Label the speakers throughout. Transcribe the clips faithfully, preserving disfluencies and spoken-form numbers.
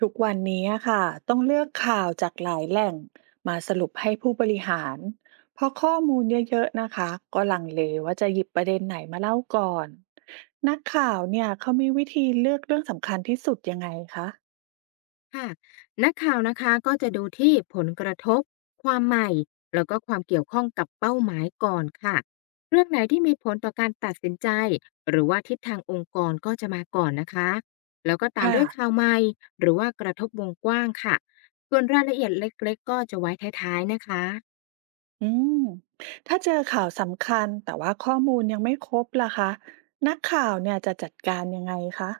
Speaker 1: ทุกวันนี้อะค่ะต้องเลือกข่าวจากหลายแหล่งมาสรุปให้ผู้บริหารเพราะข้อมูลเยอะๆนะคะก็ลังเลว่าจะหยิบประเด็นไหนมาเล่าก่อนนักข่าวเนี่ยเขามีวิธีเลือกเรื่องสำคัญที่สุดยังไงคะ
Speaker 2: ค่ะนักข่าวนะคะก็จะดูที่ผลกระทบความใหม่แล้วก็ความเกี่ยวข้องกับเป้าหมายก่อนค่ะเรื่องไหนที่มีผลต่อการตัดสินใจหรือว่าทิศทางองค์กรก็จะมาก่อนนะคะ แล้วก็ตาม
Speaker 1: ค่ะ
Speaker 2: ด้วยข่าวใหม่ หรือว่ากระทบวงกว้างค่ะส่วนรายละเอียดเล็กๆก็จะไว้ท้ายๆนะคะ
Speaker 1: อืมถ้าเจอข่าวสำคัญแต่ว่าข้อมูลยังไม่ครบล่ะคะนักข่าวเนี่ยจะจัดการยังไงคะ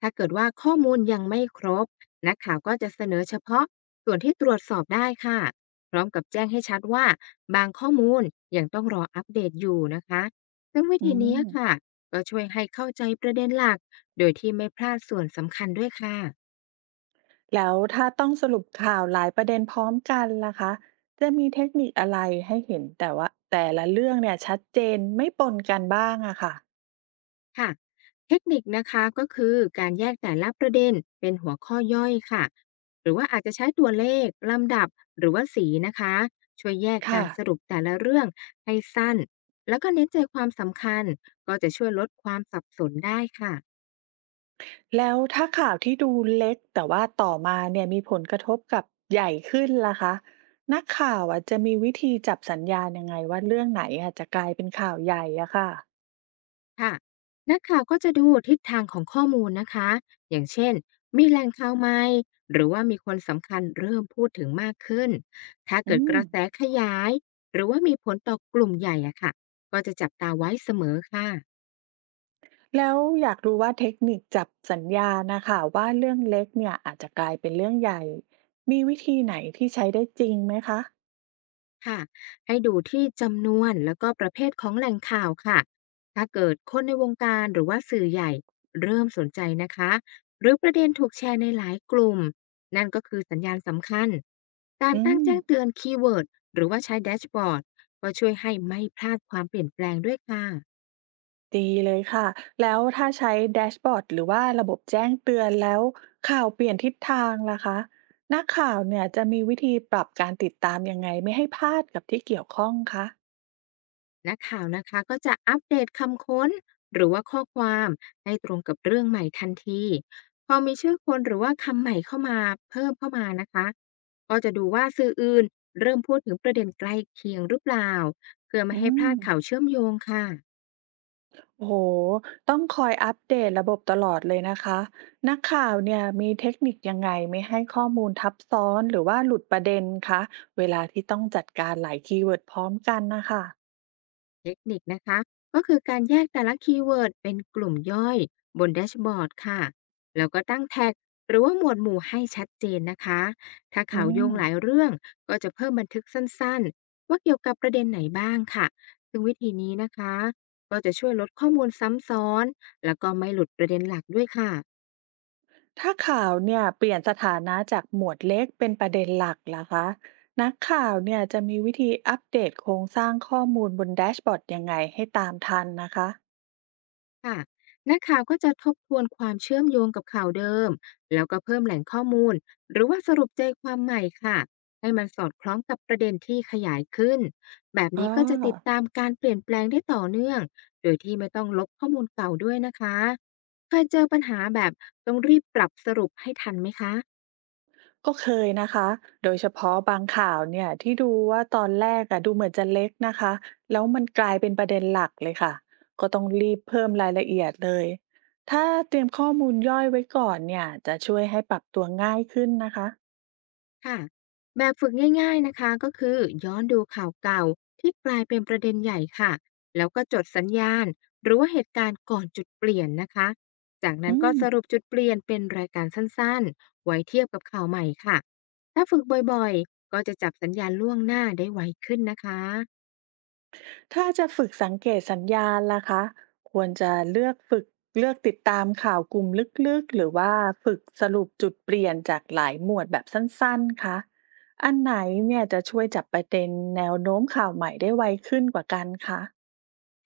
Speaker 2: ถ้าเกิดว่าข้อมูลยังไม่ครบนักข่าวก็จะเสนอเฉพาะส่วนที่ตรวจสอบได้ค่ะพร้อมกับแจ้งให้ชัดว่าบางข้อมูลยังต้องรออัปเดตอยู่นะคะซึ่งวิ
Speaker 1: อื
Speaker 2: ธีนี้
Speaker 1: ม
Speaker 2: ค่ะก็ช่วยให้เข้าใจประเด็นหลักโดยที่ไม่พลาดส่วนสำคัญด้วยค่ะ
Speaker 1: แล้วถ้าต้องสรุปข่าวหลายประเด็นพร้อมกันล่ะคะจะมีเทคนิคอะไรให้เห็นแต่ว่าแต่ละเรื่องเนี่ยชัดเจนไม่ปนกันบ้างอะค่ะ
Speaker 2: ค่ะเทคนิคนะคะก็คือการแยกแต่ละประเด็นเป็นหัวข้อย่อยค่ะหรือว่าอาจจะใช้ตัวเลขลำดับหรือว่าสีนะคะช่วยแยกกา
Speaker 1: ค่ะ
Speaker 2: รสรุปแต่ละเรื่องให้สั้นแล้วก็เน้นใจความสำคัญก็จะช่วยลดความสับสนได้ค่ะ
Speaker 1: แล้วถ้าข่าวที่ดูเล็กแต่ว่าต่อมาเนี่ยมีผลกระทบกับใหญ่ขึ้นล่ะคะนักข่าวอะจะมีวิธีจับสัญญาณยังไงว่าเรื่องไหนอะจะกลายเป็นข่าวใหญ่อะค่ะ
Speaker 2: ค่ะนักข่าวก็จะดูทิศทางของข้อมูลนะคะอย่างเช่น มีแหล่งข่าวใหม่หรือว่ามีคนสำคัญเริ่มพูดถึงมากขึ้น ถ้า
Speaker 1: อื
Speaker 2: เกิดก
Speaker 1: ม
Speaker 2: ระแสขยาย หรือว่ามีผลต่อกลุ่มใหญ่อะค่ะก็จะจับตาไว้เสมอค่ะ
Speaker 1: แล้วอยากรู้ว่าเทคนิคจับสัญญาณนะคะว่าเรื่องเล็กเนี่ยอาจจะกลายเป็นเรื่องใหญ่มีวิธีไหนที่ใช้ได้จริงไหมคะ
Speaker 2: ค่ะให้ดูที่จำนวนแล้วก็ประเภทของแหล่งข่าวค่ะ ถ้าเกิดคนในวงการหรือว่าสื่อใหญ่เริ่มสนใจนะคะ หรือประเด็นถูกแชร์ในหลายกลุ่ม นั่นก็คือสัญญาณสำคัญ การ
Speaker 1: อื
Speaker 2: ตั้ง
Speaker 1: ม
Speaker 2: แจ้งเตือนคีย์เวิร์ดหรือว่าใช้แดชบอร์ดก็ช่วยให้ไม่พลาดความเปลี่ยนแปลงด้วยค่ะ
Speaker 1: ดีเลยค่ะแล้วถ้าใช้แดชบอร์ดหรือว่าระบบแจ้งเตือนแล้วข่าวเปลี่ยนทิศทางล่ะคะนักข่าวเนี่ยจะมีวิธีปรับการติดตามยังไงไม่ให้พลาดกับที่เกี่ยวข้องคะ
Speaker 2: นักข่าวนะคะก็จะอัปเดตคำค้นหรือว่าข้อความให้ตรงกับเรื่องใหม่ทันทีพอมีชื่อคนหรือว่าคำใหม่เข้ามาเพิ่มเข้ามานะคะก็จะดูว่าสื่ออื่นเริ่มพูดถึงประเด็นใกล้เคียงหรือเปล่าเพื่อไม่
Speaker 1: อื
Speaker 2: ให้พ
Speaker 1: ม
Speaker 2: ลาดข่าวเชื่อมโยงค่ะ
Speaker 1: โอ้โฮต้องคอยอัปเดตระบบตลอดเลยนะคะ นักข่าวเนี่ยมีเทคนิคยังไงไม่ให้ข้อมูลทับซ้อนหรือว่าหลุดประเด็นคะ เวลาที่ต้องจัดการหลายคีย์เวิร์ดพร้อมกันนะคะ
Speaker 2: เทคนิคนะคะก็คือการแยกแต่ละคีย์เวิร์ดเป็นกลุ่มย่อยบนแดชบอร์ดค่ะแล้วก็ตั้งแท็กหรือว่าหมวดหมู่ให้ชัดเจนนะคะถ้า
Speaker 1: อื
Speaker 2: ข่าวโย
Speaker 1: ม
Speaker 2: งหลายเรื่องก็จะเพิ่มบันทึกสั้นๆว่าเกี่ยวกับประเด็นไหนบ้างค่ะซึ่งวิธีนี้นะคะก็จะช่วยลดข้อมูลซ้ำซ้อนแล้วก็ไม่หลุดประเด็นหลักด้วยค่ะ
Speaker 1: ถ้าข่าวเนี่ยเปลี่ยนสถานะจากหมวดเล็กเป็นประเด็นหลักล่ะคะ นักข่าวเนี่ยจะมีวิธีอัปเดตโครงสร้างข้อมูลบนแดชบอร์ดยังไงให้ตามทันนะคะ
Speaker 2: ค่ะนักข่าวก็จะทบทวนความเชื่อมโยงกับข่าวเดิมแล้วก็เพิ่มแหล่งข้อมูลหรือว่าสรุปใจความใหม่ค่ะให้มันสอดคล้องกับประเด็นที่ขยายขึ้นแบบ
Speaker 1: อ๋อ
Speaker 2: นี้ก็จะติดตามการเปลี่ยนแปลงได้ต่อเนื่องโดยที่ไม่ต้องลบข้อมูลเก่าด้วยนะคะเคยเจอปัญหาแบบต้องรีบปรับสรุปให้ทันไหมคะ
Speaker 1: ก็เคยนะคะ โดยเฉพาะบางข่าวเนี่ยที่ดูว่าตอนแรกอะดูเหมือนจะเล็กนะคะ แล้วมันกลายเป็นประเด็นหลักเลยค่ะ ก็ต้องรีบเพิ่มรายละเอียดเลย ถ้าเตรียมข้อมูลย่อยไว้ก่อนเนี่ยจะช่วยให้ปรับตัวง่ายขึ้นนะคะ
Speaker 2: ค่ะแบบฝึกง่ายๆนะคะก็คือย้อนดูข่าวเก่าที่กลายเป็นประเด็นใหญ่ค่ะแล้วก็จดสัญญาณหรือว่าเหตุการณ์ก่อนจุดเปลี่ยนนะคะจากนั้
Speaker 1: อื
Speaker 2: นก็
Speaker 1: ม
Speaker 2: สรุปจุดเปลี่ยนเป็นรายการสั้นๆไว้เทียบกับข่าวใหม่ค่ะถ้าฝึกบ่อยๆก็จะจับสัญญาณล่วงหน้าได้ไวขึ้นนะคะ
Speaker 1: ถ้าจะฝึกสังเกตสัญญาณล่ะคะควรจะเลือกฝึกเลือกติดตามข่าวกลุ่มลึกๆหรือว่าฝึกสรุปจุดเปลี่ยนจากหลายหมวดแบบสั้นๆคะอันไหนเนี่ยจะช่วยจับประเด็นแนวโน้มข่าวใหม่ได้ไวขึ้นกว่ากันคะ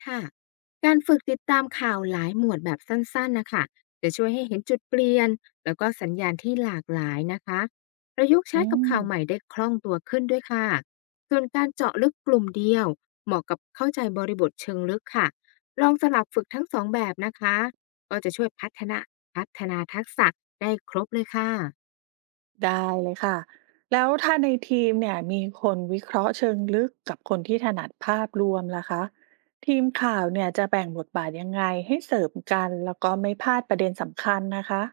Speaker 2: ค่ะการฝึกติดตามข่าวหลายหมวดแบบสั้นๆนะคะจะช่วยให้เห็นจุดเปลี่ยนแล้วก็สัญญาณที่หลากหลายนะคะประยุกต์
Speaker 1: อื
Speaker 2: ใช้กับ
Speaker 1: ม
Speaker 2: ข่าวใหม่ได้คล่องตัวขึ้นด้วยค่ะส่วนการเจาะลึกกลุ่มเดียวเหมาะกับเข้าใจบริบทเชิงลึกค่ะลองสลับฝึกทั้งสองแบบนะคะก็จะช่วยพัฒนาพัฒนาทักษะได้ครบเลยค่ะ
Speaker 1: ได้เลยค่ะแล้วถ้าในทีมเนี่ยมีคนวิเคราะห์เชิงลึกกับคนที่ถนัดภาพรวมล่ะคะทีมข่าวเนี่ยจะแบ่งบทบาทยังไงให้เสริมกันแล้วก็ไม่พลาดประเด็นสำคัญนะคะ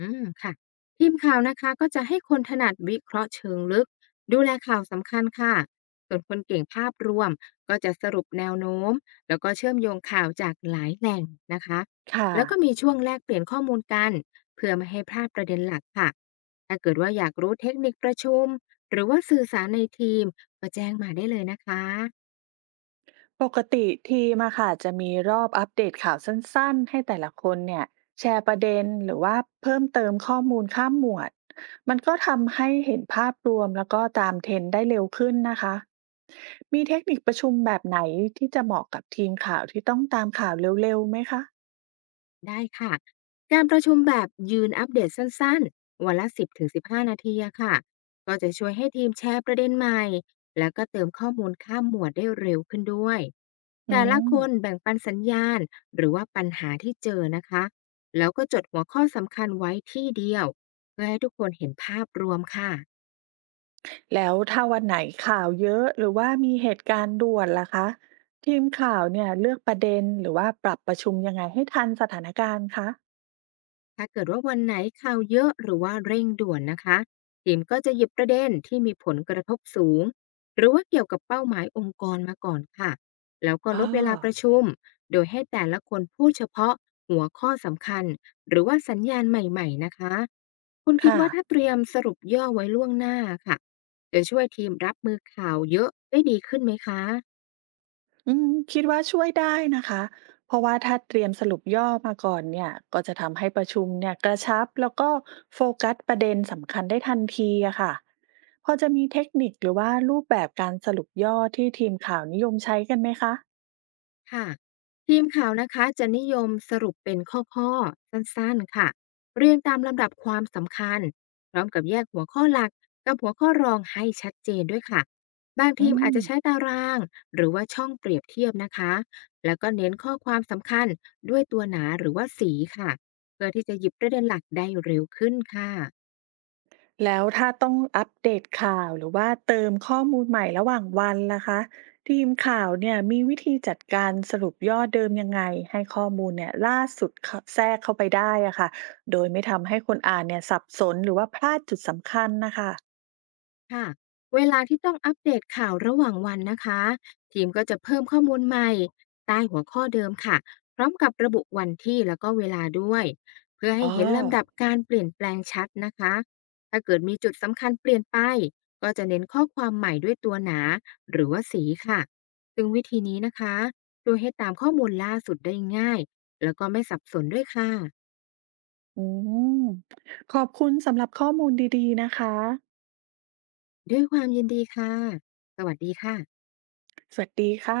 Speaker 2: อืมค่ะทีมข่าวนะคะก็จะให้คนถนัดวิเคราะห์เชิงลึกดูแลข่าวสำคัญค่ะส่วนคนเก่งภาพรวมก็จะสรุปแนวโน้มแล้วก็เชื่อมโยงข่าวจากหลายแหล่งนะคะ
Speaker 1: ค่ะ
Speaker 2: แล้วก็มีช่วงแลกเปลี่ยนข้อมูลกันเพื่อไม่ให้พลาดประเด็นหลักค่ะถ้าเกิดว่าอยากรู้เทคนิคประชุมหรือว่าสื่อสารในทีมก็แจ้งมาได้เลยนะคะ
Speaker 1: ปกติทีมอะค่ะจะมีรอบอัปเดตข่าวสั้นๆให้แต่ละคนเนี่ยแชร์ประเด็นหรือว่าเพิ่มเติมข้อมูลข้ามหมวดมันก็ทำให้เห็นภาพรวมแล้วก็ตามเทรนด์ได้เร็วขึ้นนะคะมีเทคนิคประชุมแบบไหนที่จะเหมาะกับทีมข่าวที่ต้องตามข่าวเร็วๆไหมคะ
Speaker 2: ได้ค่ะการประชุมแบบยืนอัปเดตสั้นๆ วันละสิบถึงสิบห้านาทีอะค่ะ ก็จะช่วยให้ทีมแชร์ประเด็นใหม่แล้วก็เติมข้อมูลข้ามหมวดได้เร็วขึ้นด้วย
Speaker 1: อื
Speaker 2: แต่ละ
Speaker 1: ม
Speaker 2: คนแบ่งปันสัญญาณหรือว่าปัญหาที่เจอนะคะ แล้วก็จดหัวข้อสำคัญไว้ที่เดียวเพื่อให้ทุกคนเห็นภาพรวมค่ะ
Speaker 1: แล้วถ้าวันไหนข่าวเยอะหรือว่ามีเหตุการณ์ด่วนล่ะคะทีมข่าวเนี่ยเลือกประเด็นหรือว่าปรับประชุมยังไงให้ทันสถานการณ์คะ
Speaker 2: ถ้าเกิดว่าวันไหนข่าวเยอะหรือว่าเร่งด่วนนะคะทีมก็จะหยิบประเด็นที่มีผลกระทบสูงหรือว่าเกี่ยวกับเป้าหมายองค์กรมาก่อนค่ะแล้วก็
Speaker 1: อ๋
Speaker 2: ล
Speaker 1: อ
Speaker 2: ดเวลาประชุมโดยให้แต่ละคนพูดเฉพาะหัวข้อสำคัญหรือว่าสัญญาณใหม่ๆนะคะคุณคิด
Speaker 1: ค่ะ
Speaker 2: ว่าถ้าเตรียมสรุปย่อไว้ล่วงหน้าค่ะจะช่วยทีมรับมือข่าวเยอะได้ดีขึ้นไหมคะ
Speaker 1: อืมคิดว่าช่วยได้นะคะ เพราะว่าถ้าเตรียมสรุปย่อมาก่อนเนี่ย ก็จะทำให้ประชุมเนี่ยกระชับแล้วก็โฟกัสประเด็นสำคัญได้ทันทีอะค่ะพอจะมีเทคนิคหรือว่ารูปแบบการสรุปย่อที่ทีมข่าวนิยมใช้กันไหมคะ
Speaker 2: ค่ะทีมข่าวนะคะจะนิยมสรุปเป็นข้อๆสั้นๆค่ะเรียงตามลำดับความสำคัญพร้อมกับแยกหัวข้อหลักกับหัวข้อรองให้ชัดเจนด้วยค่ะบาง
Speaker 1: อื
Speaker 2: ทีมอาจ
Speaker 1: ม
Speaker 2: จะใช้ตารางหรือว่าช่องเปรียบเทียบนะคะแล้วก็เน้นข้อความสำคัญด้วยตัวหนาหรือว่าสีค่ะเพื่อที่จะหยิบประเด็นหลักได้เร็วขึ้นค่ะ
Speaker 1: แล้วถ้าต้องอัปเดตข่าวหรือว่าเติมข้อมูลใหม่ระหว่างวันล่ะคะทีมข่าวเนี่ยมีวิธีจัดการสรุปย่อเดิมยังไงให้ข้อมูลเนี่ยล่าสุดเข้าแทรกเข้าไปได้อะค่ะโดยไม่ทำให้คนอ่านเนี่ยสับสนหรือว่าพลาดจุดสำคัญนะคะ
Speaker 2: ค่ะเวลาที่ต้องอัปเดตข่าวระหว่างวันนะคะทีมก็จะเพิ่มข้อมูลใหม่ใต้หัวข้อเดิมค่ะพร้อมกับระบุวันที่แล้วก็เวลาด้วยเพื่อให้
Speaker 1: อ๋อ
Speaker 2: เห็นลำดับการเปลี่ยนแปลงชัดนะคะถ้าเกิดมีจุดสำคัญเปลี่ยนไปก็จะเน้นข้อความใหม่ด้วยตัวหนาหรือว่าสีค่ะซึ่งวิธีนี้นะคะช่วยให้ตามข้อมูลล่าสุดได้ง่ายแล้วก็ไม่สับสนด้วยค่ะ
Speaker 1: อืมขอบคุณสำหรับข้อมูลดีๆนะคะ
Speaker 2: ด้วยความยินดีค่ะสวัสดีค่ะ
Speaker 1: สวัสดีค่ะ